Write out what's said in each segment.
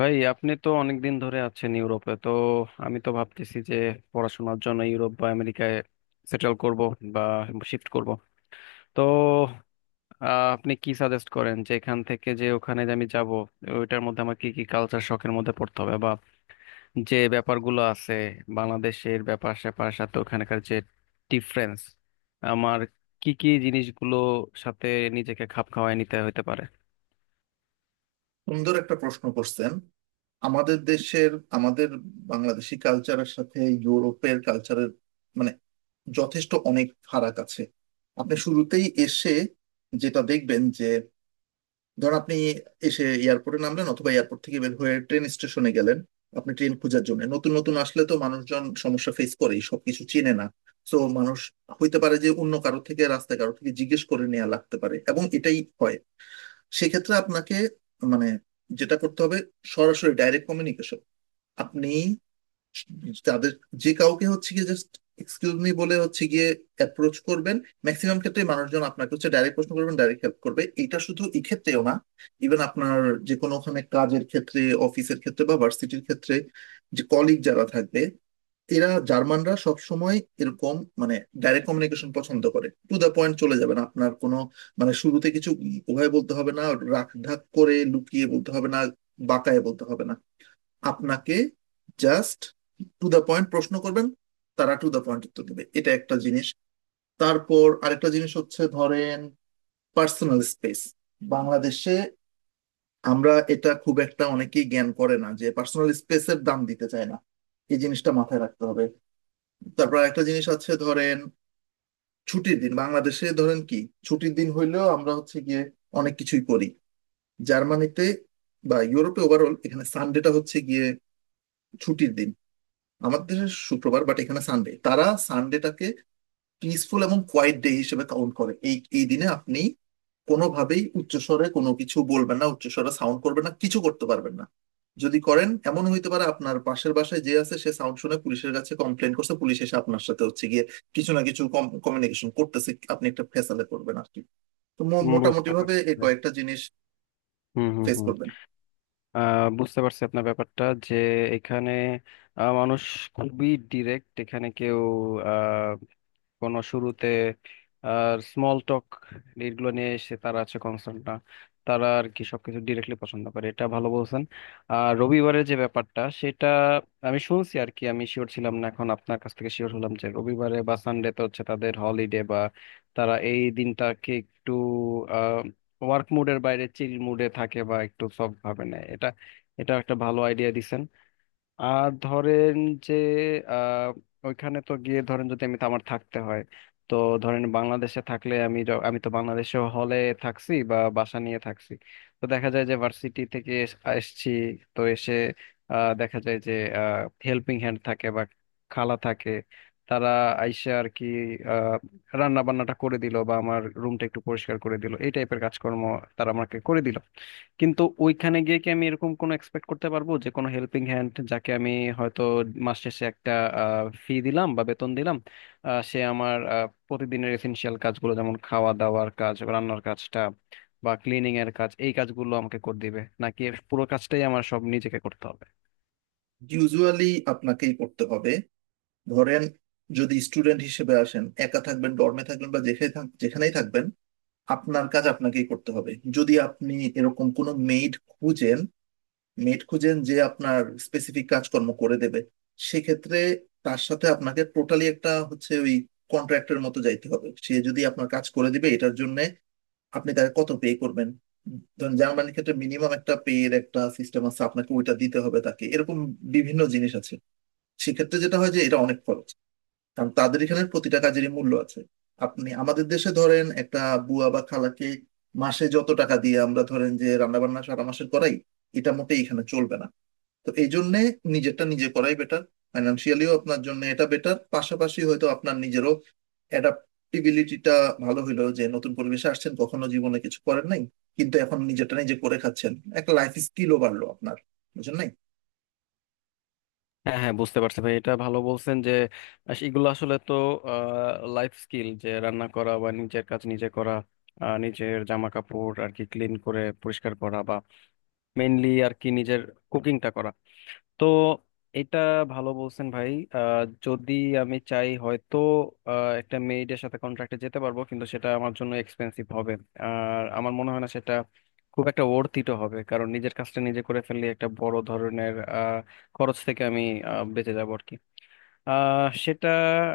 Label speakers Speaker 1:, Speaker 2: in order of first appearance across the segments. Speaker 1: ভাই আপনি তো অনেকদিন ধরে আছেন ইউরোপে। তো আমি তো ভাবতেছি যে পড়াশোনার জন্য ইউরোপ বা আমেরিকায় সেটেল করব বা শিফট করব। তো আপনি কি সাজেস্ট করেন যে এখান থেকে যে ওখানে যে আমি যাব ওইটার মধ্যে আমার কি কি কালচার শখের মধ্যে পড়তে হবে বা যে ব্যাপারগুলো আছে, বাংলাদেশের ব্যাপার স্যাপার সাথে ওখানকার যে ডিফারেন্স, আমার কি কি জিনিসগুলো সাথে নিজেকে খাপ খাওয়ায় নিতে হতে পারে।
Speaker 2: সুন্দর একটা প্রশ্ন করছেন। আমাদের দেশের, আমাদের বাংলাদেশি কালচারের সাথে ইউরোপের কালচারের মানে যথেষ্ট অনেক ফারাক আছে। আপনি শুরুতেই এসে যেটা দেখবেন যে, ধর আপনি এসে এয়ারপোর্টে নামলেন অথবা এয়ারপোর্ট থেকে বের হয়ে ট্রেন স্টেশনে গেলেন। আপনি ট্রেন খোঁজার জন্য, নতুন নতুন আসলে তো মানুষজন সমস্যা ফেস করেই, সবকিছু চেনে না। তো মানুষ হইতে পারে যে অন্য কারো থেকে, রাস্তায় কারো থেকে জিজ্ঞেস করে নেওয়া লাগতে পারে, এবং এটাই হয়। সেক্ষেত্রে আপনাকে মানে যেটা করতে হবে, সরাসরি ডাইরেক্ট কমিউনিকেশন। আপনি তাদের যে কাউকে হচ্ছে গিয়ে জাস্ট এক্সকিউজ মি বলে হচ্ছে গিয়ে অ্যাপ্রোচ করবেন। ম্যাক্সিমাম ক্ষেত্রে মানুষজন আপনাকে হচ্ছে ডাইরেক্ট প্রশ্ন করবেন, ডাইরেক্ট হেল্প করবে। এটা শুধু এক্ষেত্রেও না, ইভেন আপনার যে কোনো ওখানে কাজের ক্ষেত্রে, অফিসের ক্ষেত্রে বা ভার্সিটির ক্ষেত্রে যে কলিগ যারা থাকবে, এরা জার্মানরা সব সময় এরকম মানে ডাইরেক্ট কমিউনিকেশন পছন্দ করে। টু দ্য পয়েন্ট চলে যাবেন, আপনার কোনো মানে শুরুতে কিছু উভয় বলতে হবে না, রাখ ঢাক করে লুকিয়ে বলতে হবে না, বাঁকায়ে বলতে হবে না। আপনাকে জাস্ট টু দ্য পয়েন্ট প্রশ্ন করবেন, তারা টু দ্য পয়েন্ট উত্তর দেবে। এটা একটা জিনিস। তারপর আরেকটা জিনিস হচ্ছে ধরেন, পার্সোনাল স্পেস। বাংলাদেশে আমরা এটা খুব একটা, অনেকেই জ্ঞান করে না, যে পার্সোনাল স্পেসের দাম দিতে চায় না। এই জিনিসটা মাথায় রাখতে হবে। তারপর একটা জিনিস আছে, ধরেন ছুটির দিন। বাংলাদেশে ধরেন কি, ছুটির দিন হইলেও আমরা হচ্ছে গিয়ে অনেক কিছুই করি। জার্মানিতে বা ইউরোপে ওভারঅল এখানে সানডেটা হচ্ছে গিয়ে ছুটির দিন। আমাদের দেশে শুক্রবার, বাট এখানে সানডে। তারা সানডেটাকে পিসফুল এবং কোয়াইট ডে হিসেবে কাউন্ট করে। এই এই দিনে আপনি কোনোভাবেই উচ্চস্বরে কোনো কিছু বলবেন না, উচ্চস্বরে সাউন্ড করবেন না, কিছু করতে পারবেন না। যদি করেন, এমন হইতে পারে আপনার পাশের বাসায় যে আছে সে সাউন্ড শুনে পুলিশের কাছে কমপ্লেন করছে, পুলিশ এসে আপনার সাথে হচ্ছে গিয়ে কিছু না কিছু কমিউনিকেশন করতেছে, আপনি একটা ফেসালে করবেন আর কি। তো মো- মোটামুটি
Speaker 1: বুঝতে
Speaker 2: ভাবে
Speaker 1: পারছি
Speaker 2: এই
Speaker 1: ভাই।
Speaker 2: কয়েকটা জিনিস
Speaker 1: হুম হুম
Speaker 2: ফেস
Speaker 1: হুম।
Speaker 2: করবেন।
Speaker 1: বুঝতে পারছি আপনার ব্যাপারটা, যে এখানে মানুষ খুবই ডিরেক্ট। এখানে কেউ কোনো শুরুতে আর স্মল টক এইগুলো নিয়ে এসে তারা আছে কনসার্ন না, তারা আর কি সবকিছু ডিরেক্টলি পছন্দ করে। এটা ভালো বলছেন। আর রবিবারের যে ব্যাপারটা, সেটা আমি শুনছি আর কি, আমি শিওর ছিলাম না, এখন আপনার কাছ থেকে শিওর হলাম যে রবিবারে বা সানডে তো হচ্ছে তাদের হলিডে, বা তারা এই দিনটাকে একটু আহ ওয়ার্ক মুডের বাইরে চিল মুডে থাকে বা একটু সফট ভাবে নেয় এটা। এটা একটা ভালো আইডিয়া দিছেন। আর ধরেন যে আহ ওইখানে তো গিয়ে ধরেন যদি আমি আমার থাকতে হয়, তো ধরেন বাংলাদেশে থাকলে আমি আমি তো বাংলাদেশে হলে থাকছি বা বাসা নিয়ে থাকছি। তো দেখা যায় যে ভার্সিটি থেকে এসছি, তো এসে দেখা যায় যে হেল্পিং হ্যান্ড থাকে বা খালা থাকে, তারা আইসে আর কি রান্না বান্নাটা করে দিল বা আমার রুমটা একটু পরিষ্কার করে দিল, এই টাইপের কাজকর্ম তারা আমাকে করে দিল। কিন্তু ওইখানে গিয়ে কি আমি এরকম কোনো এক্সপেক্ট করতে পারবো যে কোনো হেল্পিং হ্যান্ড যাকে আমি হয়তো মাস শেষে একটা ফি দিলাম বা বেতন দিলাম, সে আমার প্রতিদিনের এসেনশিয়াল কাজগুলো যেমন খাওয়া দাওয়ার কাজ, রান্নার কাজটা বা ক্লিনিং এর কাজ, এই কাজগুলো আমাকে করে দিবে, নাকি এর পুরো কাজটাই আমার সব নিজেকে করতে হবে।
Speaker 2: ইউজুয়ালি আপনাকেই করতে হবে। ধরেন, যদি স্টুডেন্ট হিসেবে আসেন, একা থাকবেন, ডর্মে থাকবেন বা যেখানেই থাকবেন, আপনার কাজ আপনাকেই করতে হবে। যদি আপনি এরকম কোনো মেইড খুঁজেন মেড খুঁজেন যে আপনার স্পেসিফিক কাজকর্ম করে দেবে, সেক্ষেত্রে তার সাথে আপনাকে টোটালি একটা হচ্ছে ওই কন্ট্রাক্টের মতো যাইতে হবে। সে যদি আপনার কাজ করে দিবে, এটার জন্য আপনি তাকে কত পে করবেন? ধরেন জার্মানির ক্ষেত্রে মিনিমাম একটা পে এর একটা সিস্টেম আছে, আপনাকে ওইটা দিতে হবে তাকে। এরকম বিভিন্ন জিনিস আছে। সেক্ষেত্রে যেটা হয় যে এটা অনেক খরচ, কারণ তাদের এখানে প্রতিটা কাজেরই মূল্য আছে। আপনি আমাদের দেশে ধরেন একটা বুয়া বা খালাকে মাসে যত টাকা দিয়ে আমরা ধরেন যে রান্না বান্না সারা মাসের করাই, এটা মোটেই এখানে চলবে না। তো এই জন্য নিজেরটা নিজে করাই বেটার। ফাইন্যান্সিয়ালিও আপনার জন্য এটা বেটার, পাশাপাশি হয়তো আপনার নিজেরও অ্যাডাপ্টিবিলিটিটা ভালো হইলো, যে নতুন পরিবেশে আসছেন, কখনো জীবনে কিছু করেন নাই, কিন্তু এখন নিজেরটা নিজে করে খাচ্ছেন। একটা লাইফ স্কিলও বাড়লো আপনার, বুঝলেন নাই।
Speaker 1: হ্যাঁ হ্যাঁ, বুঝতে পারছি ভাই। এটা ভালো বলছেন যে এগুলো আসলে তো লাইফ স্কিল, যে রান্না করা বা নিজের কাজ নিজে করা, নিজের জামা কাপড় আর কি ক্লিন করে পরিষ্কার করা, মেইনলি আর কি নিজের কুকিংটা করা। তো এটা ভালো বলছেন ভাই। যদি আমি চাই হয়তো একটা মেইডের সাথে কন্ট্রাক্টে যেতে পারবো, কিন্তু সেটা আমার জন্য এক্সপেন্সিভ হবে। আর আমার মনে হয় না সেটা খুব একটা ওর্থিটও হবে, কারণ নিজের কাজটা নিজে করে ফেললে একটা বড় ধরনের খরচ থেকে আমি বেঁচে যাবো আর কি। সেটা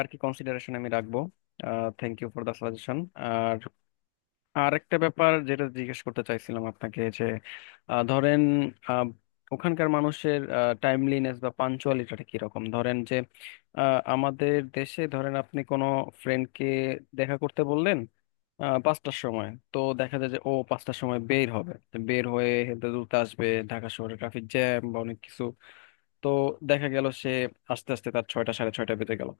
Speaker 1: আর কি কনসিডারেশন আমি রাখবো। Thank you for the suggestion. আর আর একটা ব্যাপার যেটা জিজ্ঞেস করতে চাইছিলাম আপনাকে, যে ধরেন আহ, ওখানকার মানুষের টাইমলিনেস বা পাঞ্চুয়ালিটিটা কিরকম। ধরেন যে আমাদের দেশে ধরেন আপনি কোনো ফ্রেন্ডকে দেখা করতে বললেন পাঁচটার সময়, তো দেখা যায় যে ও পাঁচটার সময় বের হবে, তো বের হয়ে হেলতে দুলতে আসবে, ঢাকা শহরে ট্রাফিক জ্যাম বা অনেক কিছু, তো দেখা গেল সে আস্তে আস্তে তার ছয়টা সাড়ে ছয়টা বেজে গেল।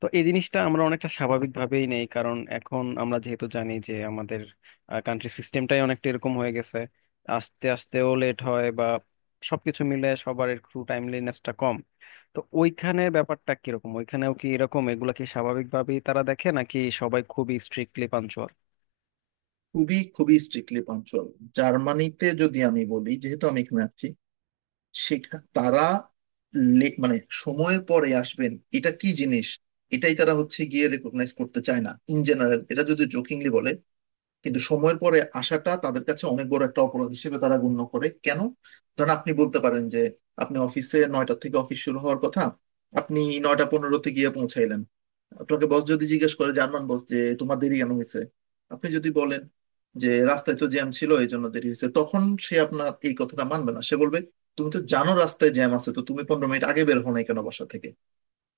Speaker 1: তো এই জিনিসটা আমরা অনেকটা স্বাভাবিকভাবেই নেই, কারণ এখন আমরা যেহেতু জানি যে আমাদের কান্ট্রি সিস্টেমটাই অনেকটা এরকম হয়ে গেছে, আস্তে আস্তেও লেট হয় বা সবকিছু মিলে সবার একটু টাইমলিনেসটা কম। তো ওইখানে ব্যাপারটা কিরকম? ওইখানেও কি এরকম এগুলা কি স্বাভাবিকভাবেই তারা দেখে, নাকি সবাই খুবই স্ট্রিক্টলি পাঞ্চুয়াল?
Speaker 2: খুবই খুবই স্ট্রিক্টলি পাঞ্চুয়াল। জার্মানিতে যদি আমি বলি, যেহেতু আমি এখানে আছি, সেখা তারা মানে সময়ের পরে আসবেন এটা কি জিনিস, এটাই তারা হচ্ছে গিয়ে রেকগনাইজ করতে চায় না, ইন জেনারেল। এটা যদি জোকিংলি বলে কিন্তু সময়ের পরে আসাটা তাদের কাছে অনেক বড় একটা অপরাধ হিসেবে তারা গণ্য করে। কেন? ধরেন আপনি বলতে পারেন যে, আপনি অফিসে 9টা থেকে অফিস শুরু হওয়ার কথা, আপনি 9টা 15-তে গিয়ে পৌঁছাইলেন। আপনাকে বস যদি জিজ্ঞেস করে, জার্মান বস, যে তোমার দেরি কেন হয়েছে? আপনি যদি বলেন যে রাস্তায় তো জ্যাম ছিল এই জন্য দেরি হয়েছে, তখন সে আপনার এই কথাটা মানবে না। সে বলবে, তুমি তো জানো রাস্তায় জ্যাম আছে, তো তুমি 15 মিনিট আগে বের হও নাই কেন বাসা থেকে?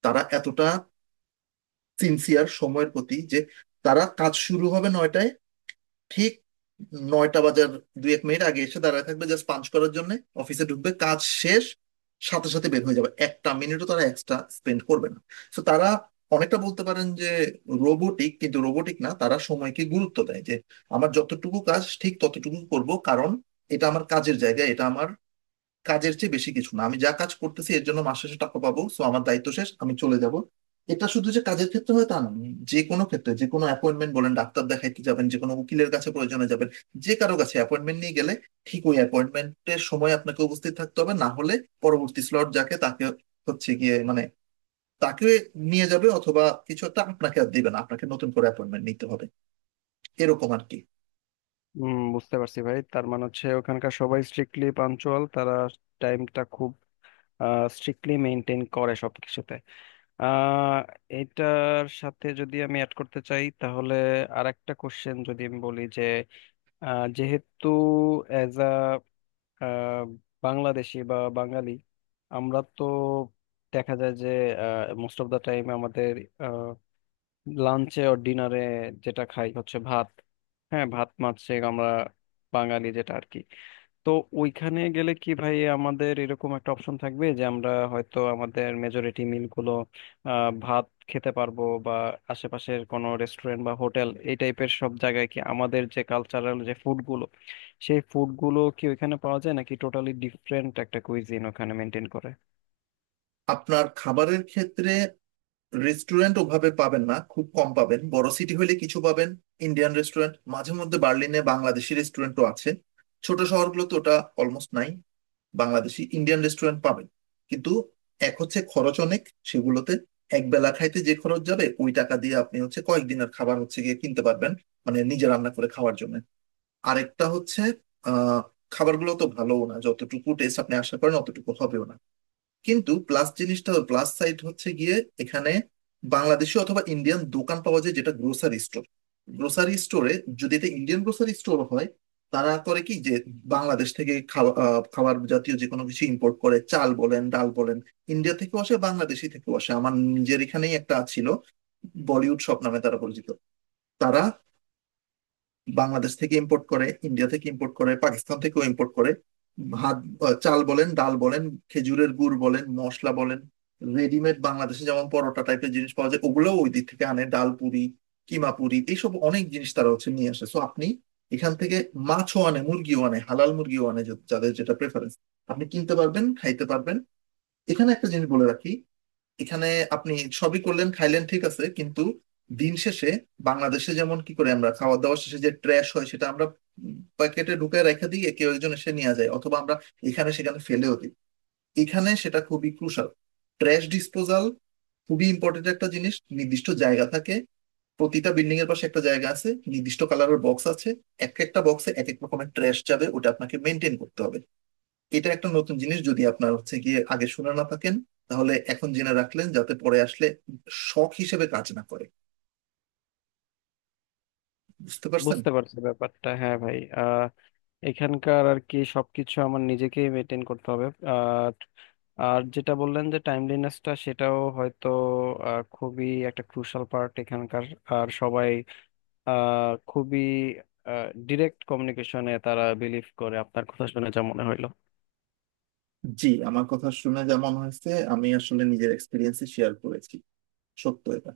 Speaker 2: তারা এতটা সিনসিয়ার সময়ের প্রতি যে, তারা কাজ শুরু হবে 9টায়, ঠিক 9টা বাজার দুই এক মিনিট আগে এসে দাঁড়ায় থাকবে, জাস্ট পাঞ্চ করার জন্য। অফিসে ঢুকবে, কাজ শেষ, সাথে সাথে বের হয়ে যাবে, একটা মিনিটও তারা এক্সট্রা স্পেন্ড করবে না। তো তারা অনেকটা বলতে পারেন যে রোবোটিক, কিন্তু রোবোটিক না, তারা সময়কে গুরুত্ব দেয়, যে আমার যতটুকু কাজ ঠিক ততটুকু করব। কারণ এটা আমার কাজের জায়গা, এটা আমার কাজের চেয়ে বেশি কিছু না। আমি যা কাজ করতেছি এর জন্য মাস শেষে টাকা পাবো, সো আমার দায়িত্ব শেষ, আমি চলে যাব। এটা শুধু যে কাজের ক্ষেত্রে হয় তা না, যে কোনো ক্ষেত্রে যে কোনো অ্যাপয়েন্টমেন্ট বলেন, ডাক্তার দেখাইতে যাবেন, যে কোনো উকিলের কাছে প্রয়োজনে যাবেন, যে কারো কাছে অ্যাপয়েন্টমেন্ট নিয়ে গেলে ঠিক ওই অ্যাপয়েন্টমেন্টের সময় আপনাকে উপস্থিত থাকতে হবে। না হলে পরবর্তী স্লট যাকে তাকে হচ্ছে গিয়ে মানে তাকে নিয়ে যাবে, অথবা কিছু একটা আপনাকে আর দিবে না, আপনাকে নতুন করে অ্যাপয়েন্টমেন্ট নিতে হবে। এরকম আর কি।
Speaker 1: হুম, বুঝতে পারছি ভাই। তার মানে হচ্ছে ওখানকার সবাই স্ট্রিক্টলি পাঞ্চুয়াল, তারা টাইমটা খুব স্ট্রিক্টলি মেনটেন করে সবকিছুতে। আহ এটার সাথে যদি আমি অ্যাড করতে চাই, তাহলে আর একটা কোশ্চেন যদি আমি বলি যে যেহেতু অ্যাজ আ বাংলাদেশি বা বাঙালি, আমরা তো দেখা যায় যে মোস্ট অফ দা টাইম আমাদের লাঞ্চে ও ডিনারে যেটা খাই হচ্ছে ভাত। হ্যাঁ, ভাত মাছ সে আমরা বাঙালি, যেটা আর কি। তো ওইখানে গেলে কি ভাই আমাদের এরকম একটা অপশন থাকবে যে আমরা হয়তো আমাদের মেজরিটি মিলগুলো ভাত খেতে পারবো, বা আশেপাশের কোনো রেস্টুরেন্ট বা হোটেল এই টাইপের সব জায়গায় কি আমাদের যে কালচারাল যে ফুডগুলো, সেই ফুডগুলো কি ওইখানে পাওয়া যায়, নাকি টোটালি ডিফারেন্ট একটা কুইজিন ওখানে মেনটেন করে?
Speaker 2: আপনার খাবারের ক্ষেত্রে, রেস্টুরেন্ট ওভাবে পাবেন না, খুব কম পাবেন। বড় সিটি হলে কিছু পাবেন, ইন্ডিয়ান রেস্টুরেন্ট। মাঝে মধ্যে বার্লিনে বাংলাদেশি রেস্টুরেন্টও আছে। ছোট শহরগুলোতে ওটা অলমোস্ট নাই, বাংলাদেশি ইন্ডিয়ান রেস্টুরেন্ট পাবেন। কিন্তু এক হচ্ছে খরচ অনেক সেগুলোতে, এক বেলা খাইতে যে খরচ যাবে ওই টাকা দিয়ে আপনি হচ্ছে কয়েকদিনের খাবার হচ্ছে গিয়ে কিনতে পারবেন, মানে নিজে রান্না করে খাওয়ার জন্য। আরেকটা হচ্ছে আহ খাবারগুলো তো ভালোও না, যতটুকু টেস্ট আপনি আশা করেন অতটুকু হবেও না। কিন্তু প্লাস জিনিসটা, প্লাস সাইড হচ্ছে গিয়ে, এখানে বাংলাদেশি অথবা ইন্ডিয়ান দোকান পাওয়া যায়, যেটা গ্রোসারি স্টোর। গ্রোসারি স্টোরে, যদি এটা ইন্ডিয়ান গ্রোসারি স্টোর হয়, তারা করে কি যে বাংলাদেশ থেকে খাবার জাতীয় যে কোনো কিছু ইম্পোর্ট করে। চাল বলেন, ডাল বলেন, ইন্ডিয়া থেকেও আসে, বাংলাদেশি থেকেও আসে। আমার নিজের এখানেই একটা ছিল, বলিউড শপ নামে তারা পরিচিত। তারা বাংলাদেশ থেকে ইম্পোর্ট করে, ইন্ডিয়া থেকে ইম্পোর্ট করে, পাকিস্তান থেকেও ইম্পোর্ট করে। ভাত, চাল বলেন, ডাল বলেন, খেজুরের গুড় বলেন, মশলা বলেন, রেডিমেড বাংলাদেশে যেমন পরোটা টাইপের জিনিস পাওয়া যায় ওগুলোও ওই দিক থেকে আনে, ডাল পুরি, কিমা পুরি, এইসব অনেক জিনিস তারা হচ্ছে নিয়ে আসে। সো আপনি এখান থেকে, মাছও আনে, মুরগিও আনে, হালাল মুরগিও আনে, যাদের যেটা প্রেফারেন্স, আপনি কিনতে পারবেন, খাইতে পারবেন। এখানে একটা জিনিস বলে রাখি, এখানে আপনি সবই করলেন, খাইলেন, ঠিক আছে। কিন্তু দিন শেষে, বাংলাদেশে যেমন কি করে আমরা খাওয়া দাওয়া শেষে যে ট্র্যাশ হয় সেটা আমরা প্যাকেটে ঢুকে রেখে দিয়ে কেউ একজন এসে নিয়ে যায়, অথবা আমরা এখানে সেখানে ফেলেও দিই। এখানে সেটা খুবই ক্রুশাল, ট্র্যাশ ডিসপোজাল, খুবই ইম্পর্টেন্ট একটা জিনিস। নির্দিষ্ট জায়গা থাকে, প্রতিটা বিল্ডিং এর পাশে একটা জায়গা আছে, নির্দিষ্ট কালারের বক্স আছে, এক একটা বক্সে এক এক রকমের ট্র্যাশ যাবে, ওটা আপনাকে মেনটেন করতে হবে। এটা একটা নতুন জিনিস, যদি আপনার হচ্ছে গিয়ে আগে শুনে না থাকেন, তাহলে এখন জেনে রাখলেন, যাতে পরে আসলে শখ হিসেবে কাজ না করে। বুঝতে পারছেন।
Speaker 1: বুঝতে পারছি ব্যাপারটা, হ্যাঁ ভাই। এখানকার আর কি সবকিছু আমার নিজেকেই মেনটেন করতে হবে। আর আর যেটা বললেন যে টাইমলিনেসটা, সেটাও হয়তো খুবই একটা ক্রুশাল পার্ট এখানকার। আর সবাই খুবই ডিরেক্ট কমিউনিকেশনে তারা বিলিভ করে। আপনার কথা শুনে যা মনে হইলো।
Speaker 2: জি, আমার কথা শুনে যেমন হয়েছে, আমি আসলে নিজের এক্সপিরিয়েন্স শেয়ার করেছি। সত্য এটা।